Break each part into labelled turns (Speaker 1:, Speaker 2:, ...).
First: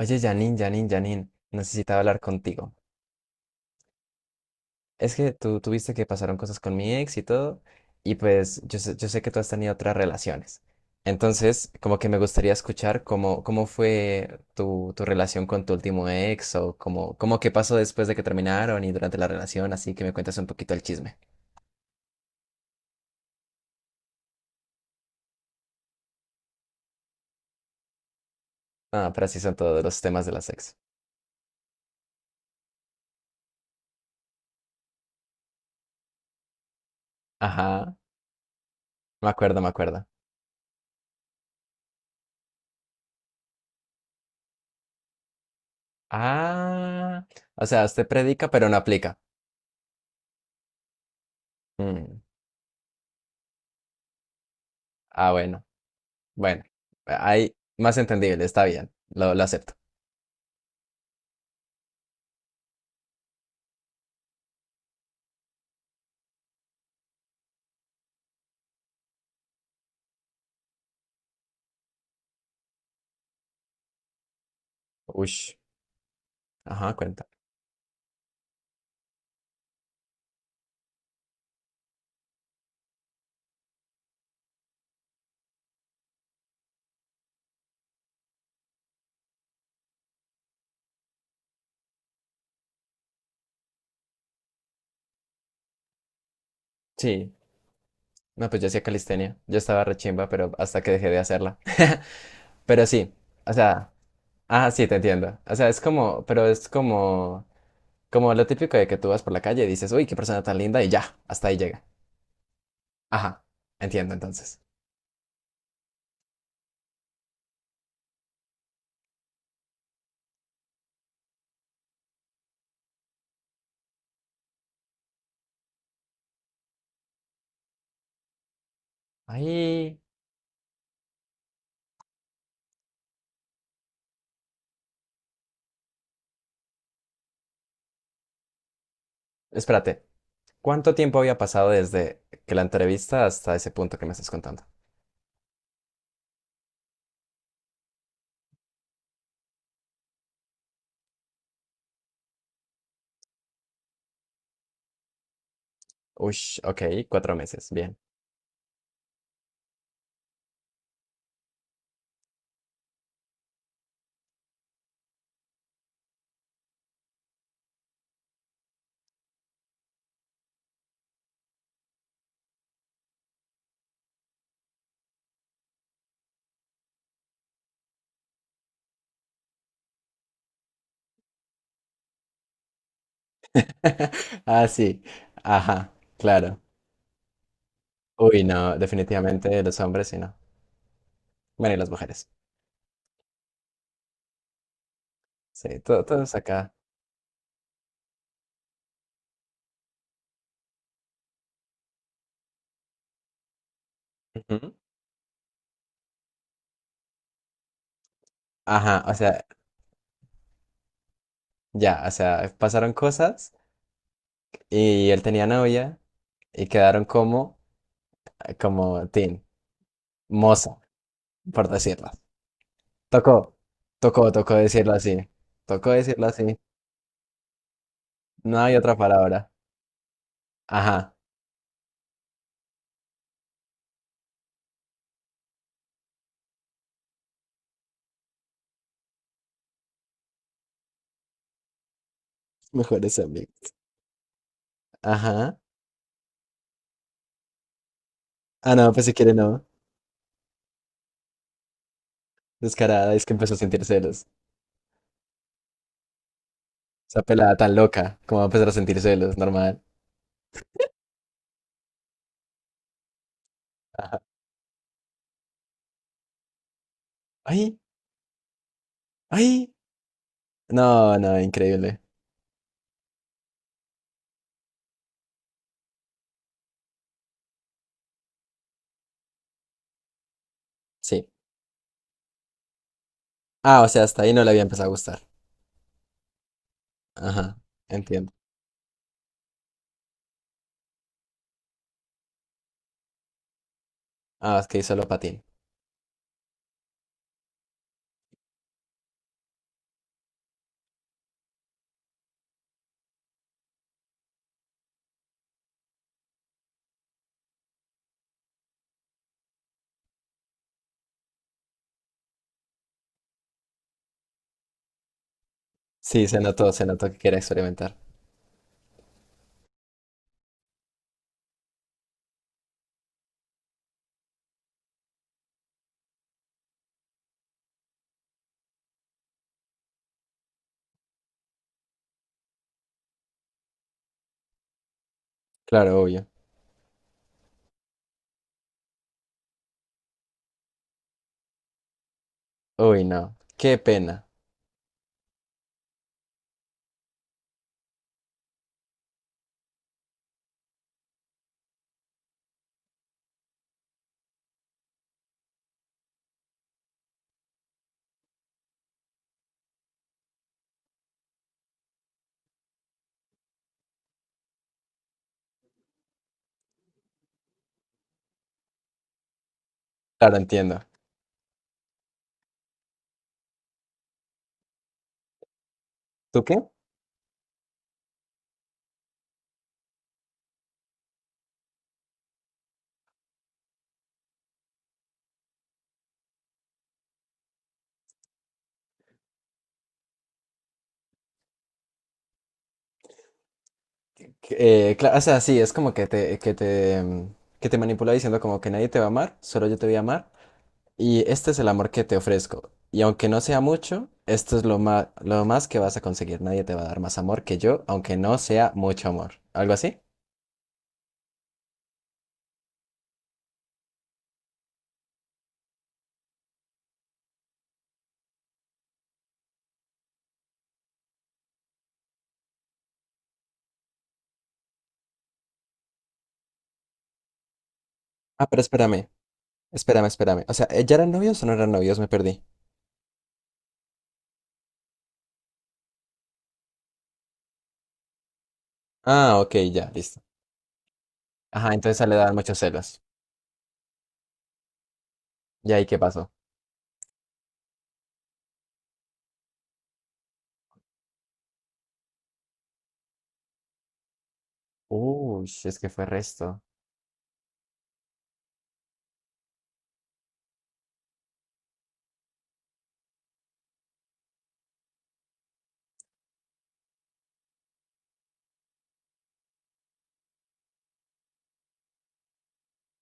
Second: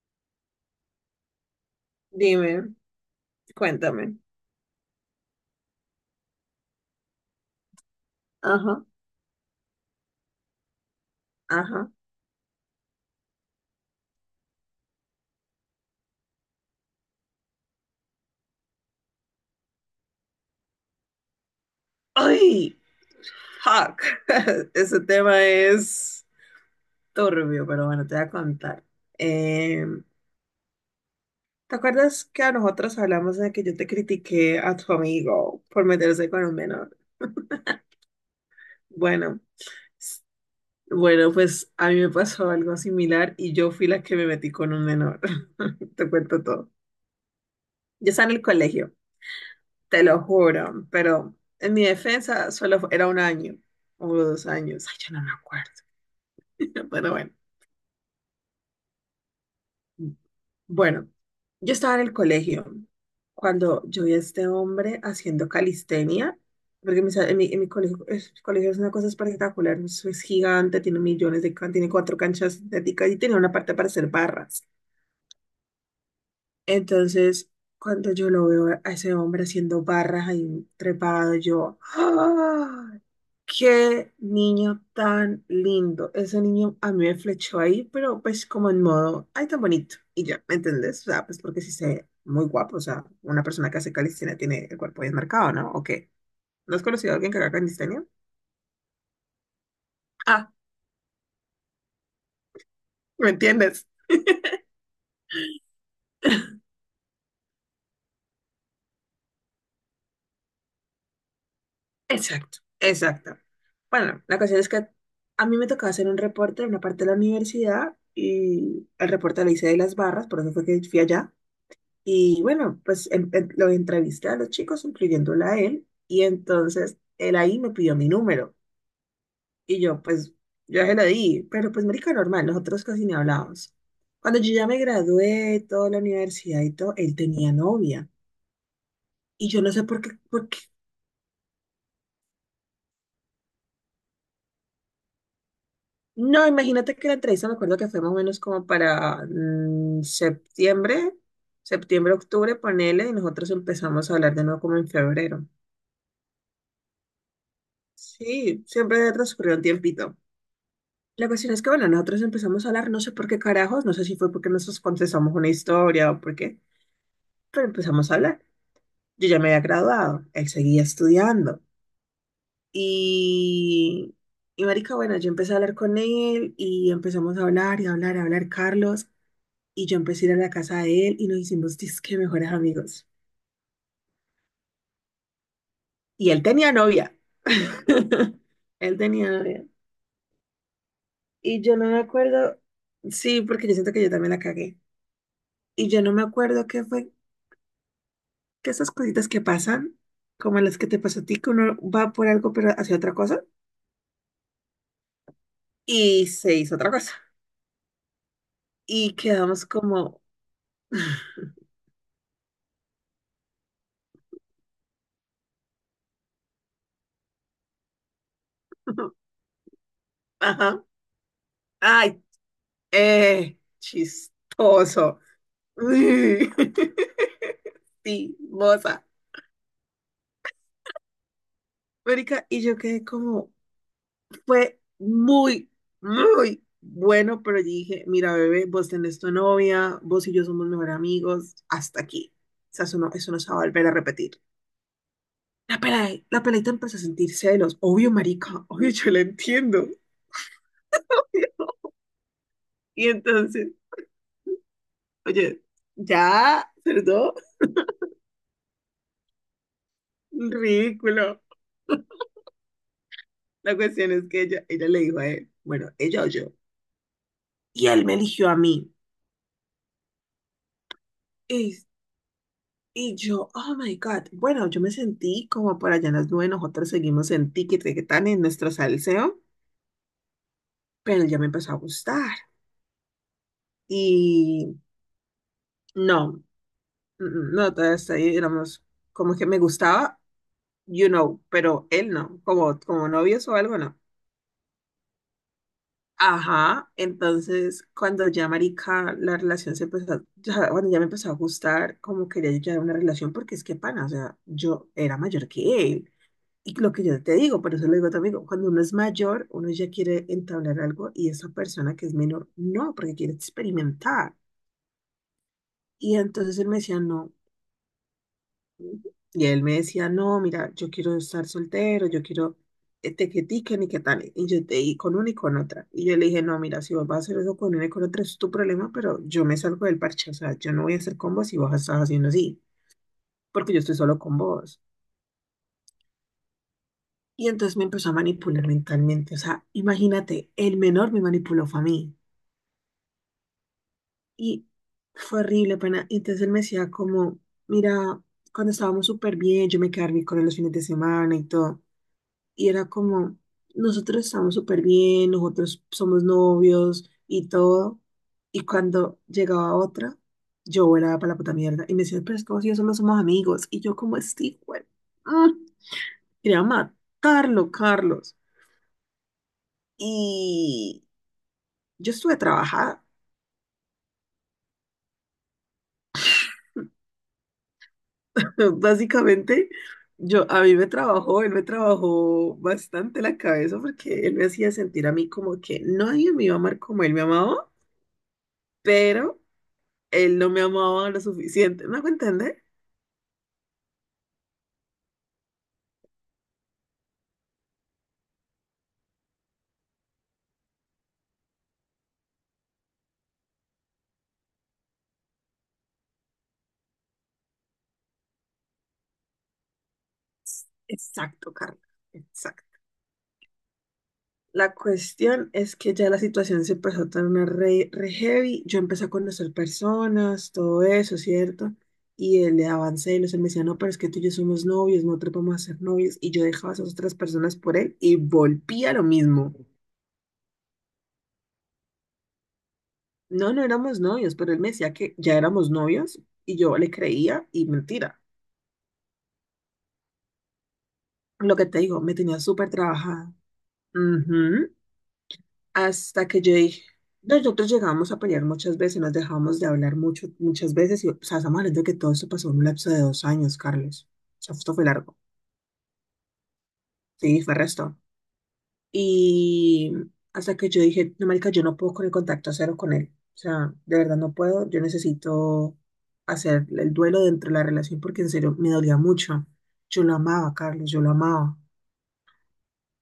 Speaker 1: Oye, Janine, Janine, necesitaba hablar contigo.
Speaker 2: Dime, cuéntame.
Speaker 1: Es que tú tuviste que pasaron cosas con mi ex y todo, y pues yo
Speaker 2: Ajá,
Speaker 1: sé, yo sé que tú has tenido otras relaciones. Entonces,
Speaker 2: ajá.
Speaker 1: como que me gustaría escuchar cómo fue tu relación con tu último ex o cómo qué pasó después de que terminaron y durante la relación, así que me cuentas un poquito el chisme.
Speaker 2: ¡Ay! ¡Fuck! Ese tema es turbio, pero bueno, te voy a contar.
Speaker 1: Ah, pero así son todos
Speaker 2: Eh,
Speaker 1: los temas de las ex.
Speaker 2: ¿Te acuerdas que a nosotros hablamos de que yo te critiqué a tu amigo por meterse con un menor?
Speaker 1: Ajá, me
Speaker 2: Bueno,
Speaker 1: acuerdo, me acuerdo.
Speaker 2: s- bueno, pues a mí me pasó algo similar y yo fui la que me metí con un menor. Te cuento todo.
Speaker 1: Ah, o sea, usted
Speaker 2: Yo estaba en el
Speaker 1: predica pero no
Speaker 2: colegio,
Speaker 1: aplica.
Speaker 2: te lo juro, pero en mi
Speaker 1: Mm,
Speaker 2: defensa solo era un año o dos años. Ay, yo no me
Speaker 1: Ah, bueno.
Speaker 2: acuerdo.
Speaker 1: Bueno,
Speaker 2: Pero bueno,
Speaker 1: hay más entendible, está bien, lo acepto.
Speaker 2: bueno, yo estaba en el colegio cuando yo vi a este hombre haciendo calistenia, porque en mi colegio, colegio es una cosa espectacular, es gigante, tiene tiene cuatro canchas sintéticas y tiene una parte para hacer barras.
Speaker 1: Ush, ajá, cuenta.
Speaker 2: Entonces, cuando yo lo veo a ese hombre haciendo barras ahí trepado, yo, ¡ah! Qué niño tan lindo. Ese niño a mí me flechó ahí, pero pues como en modo, ay, tan bonito. Y ya, ¿me entendés? O sea, pues porque sí se ve muy guapo. O sea, una persona que hace calistenia tiene el cuerpo bien marcado, ¿no? ¿O qué? ¿No has conocido a
Speaker 1: Sí,
Speaker 2: alguien que haga calistenia?
Speaker 1: no, pues yo hacía calistenia, yo estaba rechimba,
Speaker 2: Ah,
Speaker 1: pero hasta que dejé de hacerla. Pero sí,
Speaker 2: ¿me
Speaker 1: o
Speaker 2: entiendes?
Speaker 1: sea, ah, sí, te entiendo. O sea, es como, pero es como, como lo típico de que tú vas por la calle y dices, uy, qué persona tan linda, y ya, hasta ahí llega.
Speaker 2: Exacto, exacto.
Speaker 1: Ajá, entiendo
Speaker 2: Bueno, la
Speaker 1: entonces.
Speaker 2: cuestión es que a mí me tocaba hacer un reporte en una parte de la universidad y el reporte lo hice de las barras, por eso fue que fui allá. Y bueno, pues lo entrevisté a los chicos, incluyéndola a él, y entonces él ahí me pidió mi número. Y
Speaker 1: Ahí,
Speaker 2: yo, pues, yo se lo di, pero pues, marica, normal, nosotros casi ni hablábamos. Cuando yo ya me gradué, toda la universidad y todo, él tenía novia. Y yo no sé
Speaker 1: espérate,
Speaker 2: por qué.
Speaker 1: ¿cuánto tiempo había pasado desde que la entrevista hasta ese punto que me estás contando?
Speaker 2: No, imagínate que la entrevista, me acuerdo que fue más o menos como para septiembre, septiembre, octubre, ponele, y nosotros empezamos a hablar de nuevo como en febrero.
Speaker 1: Ush, ok, cuatro meses, bien.
Speaker 2: Sí, siempre transcurrió un tiempito. La cuestión es que, bueno, nosotros empezamos a hablar, no sé por qué carajos, no sé si fue porque nosotros contestamos una historia o por qué, pero empezamos a hablar. Yo ya me había graduado, él seguía estudiando. Y, y marica, bueno, yo empecé a hablar con él y empezamos a hablar y a hablar, Carlos. Y yo empecé a ir a la casa de él y nos hicimos disque mejores amigos.
Speaker 1: Ah, sí. Ajá,
Speaker 2: Y él
Speaker 1: claro.
Speaker 2: tenía novia.
Speaker 1: Uy, no,
Speaker 2: Él tenía
Speaker 1: definitivamente
Speaker 2: novia.
Speaker 1: los hombres sí no.
Speaker 2: Y
Speaker 1: Bueno,
Speaker 2: yo
Speaker 1: y
Speaker 2: no
Speaker 1: las
Speaker 2: me
Speaker 1: mujeres.
Speaker 2: acuerdo, sí, porque yo siento que yo también la cagué.
Speaker 1: Sí,
Speaker 2: Y yo
Speaker 1: todo,
Speaker 2: no me
Speaker 1: todos
Speaker 2: acuerdo
Speaker 1: acá.
Speaker 2: qué fue que esas cositas que pasan, como las que te pasó a ti, que uno va por algo pero hacia otra cosa
Speaker 1: Ujú.
Speaker 2: y se hizo otra cosa.
Speaker 1: Ajá, o
Speaker 2: Y
Speaker 1: sea,
Speaker 2: quedamos como,
Speaker 1: ya, o sea, pasaron cosas y él tenía novia y quedaron como, como teen, moza,
Speaker 2: ajá,
Speaker 1: por decirlo.
Speaker 2: ay,
Speaker 1: Tocó, tocó, tocó decirlo
Speaker 2: chistoso.
Speaker 1: así. Tocó decirlo
Speaker 2: Uy.
Speaker 1: así.
Speaker 2: Sí,
Speaker 1: No hay otra
Speaker 2: moza.
Speaker 1: palabra. Ajá.
Speaker 2: Mónica, y yo quedé como, fue muy, muy bueno, pero dije, mira, bebé, vos tenés tu novia, vos y yo somos mejores amigos, hasta aquí. O sea,
Speaker 1: Mejores
Speaker 2: eso no se va a
Speaker 1: amigos.
Speaker 2: volver a repetir.
Speaker 1: Ajá.
Speaker 2: La peladita empezó a sentir celos. Obvio, marica,
Speaker 1: Ah, no,
Speaker 2: obvio,
Speaker 1: pues
Speaker 2: yo
Speaker 1: si
Speaker 2: la
Speaker 1: quiere no.
Speaker 2: entiendo. Y
Speaker 1: Descarada, es que empezó a
Speaker 2: entonces,
Speaker 1: sentir celos.
Speaker 2: oye, ya,
Speaker 1: Esa
Speaker 2: perdón,
Speaker 1: pelada tan loca, como va a empezar a sentir celos, normal.
Speaker 2: ridículo. La cuestión
Speaker 1: Ajá.
Speaker 2: es que ella le dijo a él, bueno, ella o yo.
Speaker 1: ¡Ay!
Speaker 2: Y él me eligió a mí.
Speaker 1: ¡Ay! No, no,
Speaker 2: Y,
Speaker 1: increíble.
Speaker 2: y yo, oh my God. Bueno, yo me sentí como por allá en las nubes, nosotros seguimos en ticket que tan en nuestro salseo, pero
Speaker 1: Sí.
Speaker 2: él ya me empezó a gustar.
Speaker 1: Ah, o sea, hasta ahí no le había
Speaker 2: Y
Speaker 1: empezado a gustar.
Speaker 2: no,
Speaker 1: Ajá,
Speaker 2: no, todavía hasta
Speaker 1: entiendo.
Speaker 2: ahí éramos como que me gustaba, you know, pero él no, como, como novios o algo no.
Speaker 1: Ah, es que hizo lo patín.
Speaker 2: Ajá, entonces cuando ya marica la relación se empezó, ya, bueno, ya me empezó a gustar, como quería yo ya una relación, porque es que pana, o sea, yo era mayor que él. Y lo que yo te digo, por eso lo digo a tu amigo, cuando uno es mayor, uno ya quiere entablar algo y esa persona que es menor, no, porque quiere experimentar. Y
Speaker 1: Sí,
Speaker 2: entonces él me
Speaker 1: se
Speaker 2: decía,
Speaker 1: notó que
Speaker 2: no,
Speaker 1: quería experimentar.
Speaker 2: Ujú. Y él me decía, no, mira, yo quiero estar soltero, yo quiero este que tiquen y que tal. Y yo te y con una y con otra. Y yo le dije, no, mira, si vos vas a hacer eso con una y con otra, es tu problema, pero yo me salgo del parche. O sea, yo no voy a hacer con vos si vos estás haciendo así, porque yo estoy solo con vos.
Speaker 1: Claro, obvio.
Speaker 2: Y entonces me empezó a manipular mentalmente. O sea, imagínate, el menor me manipuló fue a mí.
Speaker 1: Uy, no. Qué pena.
Speaker 2: Y fue horrible, pena. Y entonces él me decía como, mira, cuando estábamos súper bien, yo me quedaba a dormir con él los fines de semana y todo. Y era como, nosotros estamos súper bien, nosotros somos novios y todo. Y cuando llegaba otra, yo era para la puta mierda. Y me decía, pero es como si yo solo somos amigos. Y yo como, este güey, mm, quería matarlo, Carlos.
Speaker 1: Claro, entiendo.
Speaker 2: Y yo estuve trabajada.
Speaker 1: ¿Tú qué?
Speaker 2: Básicamente, a mí me trabajó, él me trabajó bastante la cabeza porque él me hacía sentir a mí como que nadie me iba a amar como él me amaba, pero él no me amaba lo suficiente. ¿Me hago entender?
Speaker 1: O sea, sí, es como que que te manipula diciendo como que nadie te va a amar, solo yo te voy a amar. Y este es el amor que te ofrezco. Y aunque no sea mucho, esto es lo más que vas a conseguir. Nadie te va a dar más amor que yo, aunque no sea mucho amor. ¿Algo así?
Speaker 2: Exacto, Carla. Exacto. La cuestión es que ya la situación se empezó a tornar re heavy. Yo empecé a conocer personas, todo eso, ¿cierto? Y él le daba celos, él me decía, no, pero es que tú y yo somos novios, no te vamos a ser novios. Y yo dejaba a esas otras personas por él y
Speaker 1: Ah, pero
Speaker 2: volvía a lo
Speaker 1: espérame,
Speaker 2: mismo.
Speaker 1: espérame. O sea, ¿ya eran novios o no eran novios? Me perdí.
Speaker 2: No, no éramos novios, pero él me decía que ya éramos novios y yo le creía y mentira.
Speaker 1: Ah, ok, ya, listo.
Speaker 2: Lo que
Speaker 1: Ajá,
Speaker 2: te
Speaker 1: entonces
Speaker 2: digo,
Speaker 1: a él
Speaker 2: me
Speaker 1: le daban
Speaker 2: tenía
Speaker 1: muchos
Speaker 2: súper
Speaker 1: celos.
Speaker 2: trabajada. Ujú.
Speaker 1: ¿Y ahí qué
Speaker 2: Hasta
Speaker 1: pasó?
Speaker 2: que yo dije, nosotros llegamos a pelear muchas veces, nos dejamos de hablar muchas veces y, o sea, estamos hablando de que todo esto pasó en un lapso de dos años, Carlos. O sea, esto fue largo.
Speaker 1: Uy, si es que fue resto.
Speaker 2: Sí, fue resto. Y hasta que yo dije, no, marica, yo no puedo con el contacto cero con él. O sea, de verdad no puedo. Yo necesito hacer el duelo dentro de la relación porque en serio me dolía mucho. Yo lo amaba, Carlos, yo lo amaba.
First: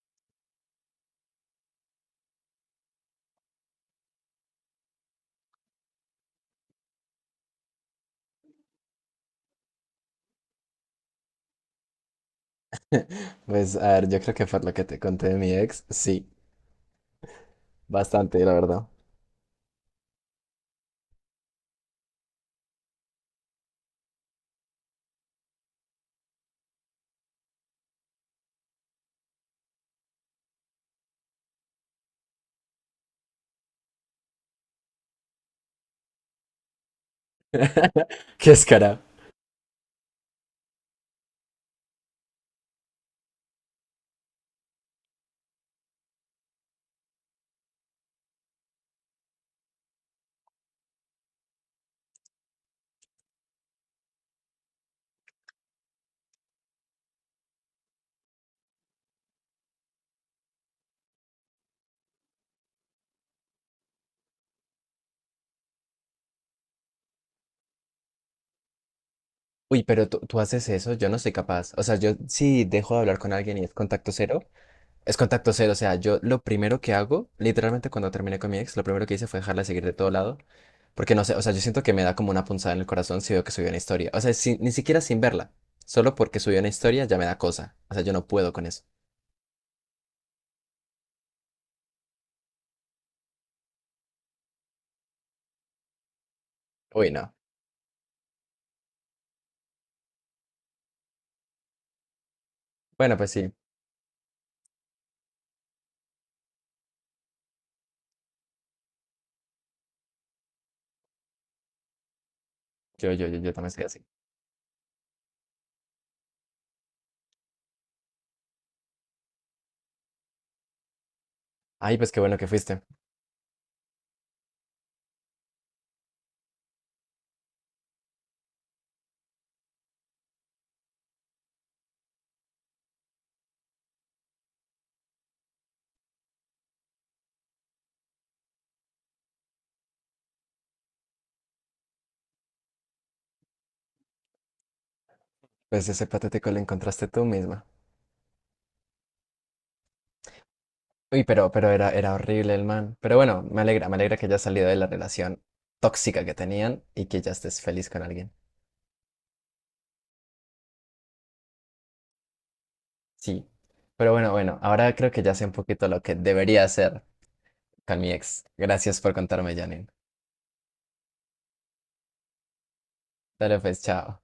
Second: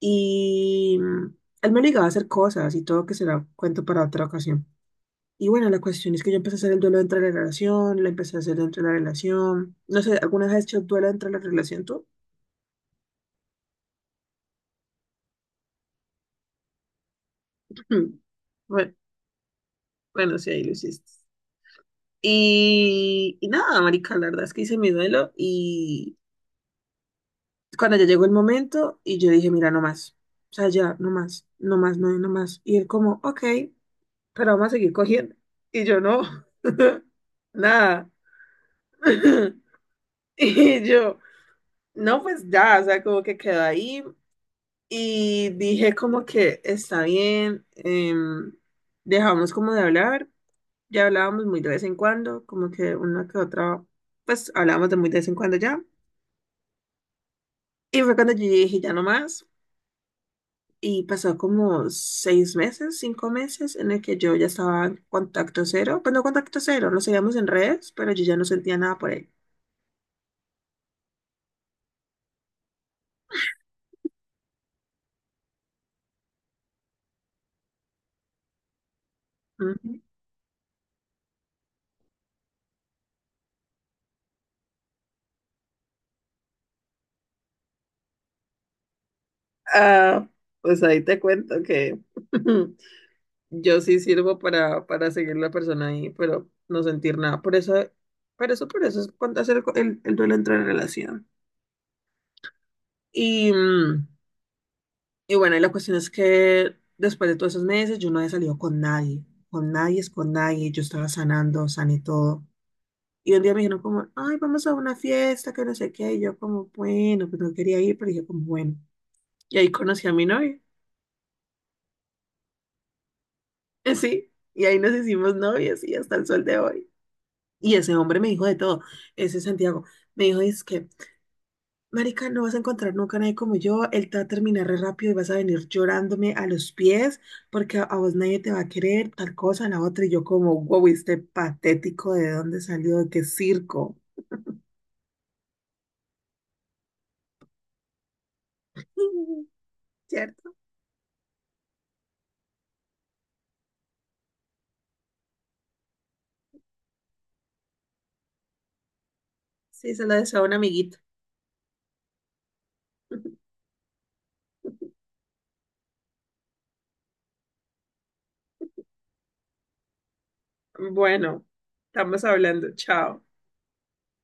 Speaker 2: Y él me obligaba a hacer cosas y todo que será cuento para otra ocasión. Y bueno, la cuestión es que yo empecé a hacer el duelo dentro de la relación, lo empecé a hacer dentro de la relación. No sé, ¿alguna vez has hecho duelo dentro de la relación tú?
Speaker 1: Pues, a ver, yo creo que fue lo que te conté de mi ex. Sí, bastante, la verdad.
Speaker 2: Bueno, bueno, sí, ahí lo hiciste. Y nada, marica, la verdad es que hice mi duelo y cuando ya llegó el momento y yo dije, mira, no más, o sea, ya, no más, no más, no, no más. Y él como, ok, pero vamos a seguir cogiendo. Y yo no, nada.
Speaker 1: Qué escara.
Speaker 2: Y yo, no, pues ya, o sea, como que quedó ahí y dije como que está bien, dejamos como de hablar, ya hablábamos muy de vez en cuando, como que una que otra, pues hablábamos de muy de vez en cuando ya. Y fue cuando yo dije, ya no más. Y pasó como seis meses, cinco meses, en el que yo ya estaba en contacto cero. Pues no contacto cero, nos seguíamos en redes, pero yo ya no sentía nada por él.
Speaker 1: Uy, pero tú haces eso, yo no soy capaz. O sea, yo sí dejo de hablar con alguien y es contacto cero. Es contacto cero, o sea, yo lo primero que hago, literalmente cuando terminé con mi ex, lo primero que hice fue dejarla seguir de
Speaker 2: Ujú.
Speaker 1: todo lado, porque no sé, o sea, yo siento que me da como una punzada en el corazón si veo que subió una historia, o sea, ni siquiera sin verla, solo porque subió una historia ya me da cosa, o sea, yo no puedo con eso.
Speaker 2: Ah, pues ahí te cuento que yo sí sirvo para seguir la persona ahí, pero no
Speaker 1: Uy,
Speaker 2: sentir
Speaker 1: no.
Speaker 2: nada. Por eso es cuando hacer el duelo entre relación.
Speaker 1: Bueno, pues
Speaker 2: Y.
Speaker 1: sí,
Speaker 2: mm, Y bueno, y la cuestión es que después de todos esos meses yo no había salido con nadie es con nadie, yo estaba sanando, sané todo.
Speaker 1: yo, yo,
Speaker 2: Y
Speaker 1: yo,
Speaker 2: un
Speaker 1: yo
Speaker 2: día me
Speaker 1: también
Speaker 2: dijeron
Speaker 1: soy así.
Speaker 2: como, ay, vamos a una fiesta, que no sé qué, y yo como, bueno, pues no quería ir, pero dije como, bueno. Y ahí conocí a mi novio,
Speaker 1: Ay, pues qué bueno que fuiste.
Speaker 2: sí, y ahí nos hicimos novios y hasta el sol de hoy. Y ese hombre me dijo de todo, ese Santiago, me dijo, es que Marica, no vas a encontrar nunca a nadie como yo. Él te va a terminar re rápido y vas a venir llorándome a los pies porque a vos nadie te va a querer, tal cosa, la otra. Y yo como, wow, este patético, ¿de dónde salió? ¿De qué circo?
Speaker 1: Pues ese patético lo encontraste tú misma.
Speaker 2: ¿Cierto?
Speaker 1: Uy, pero era horrible el man. Pero bueno, me alegra que hayas salido de la relación tóxica que tenían y que ya estés feliz con alguien.
Speaker 2: Sí, se lo deseo a un amiguito.
Speaker 1: Sí. Pero bueno, bueno, ahora creo que ya sé un poquito lo que debería hacer con mi ex. Gracias por contarme, Janine.
Speaker 2: Bueno, estamos hablando. Chao.
Speaker 1: Dale pues, chao.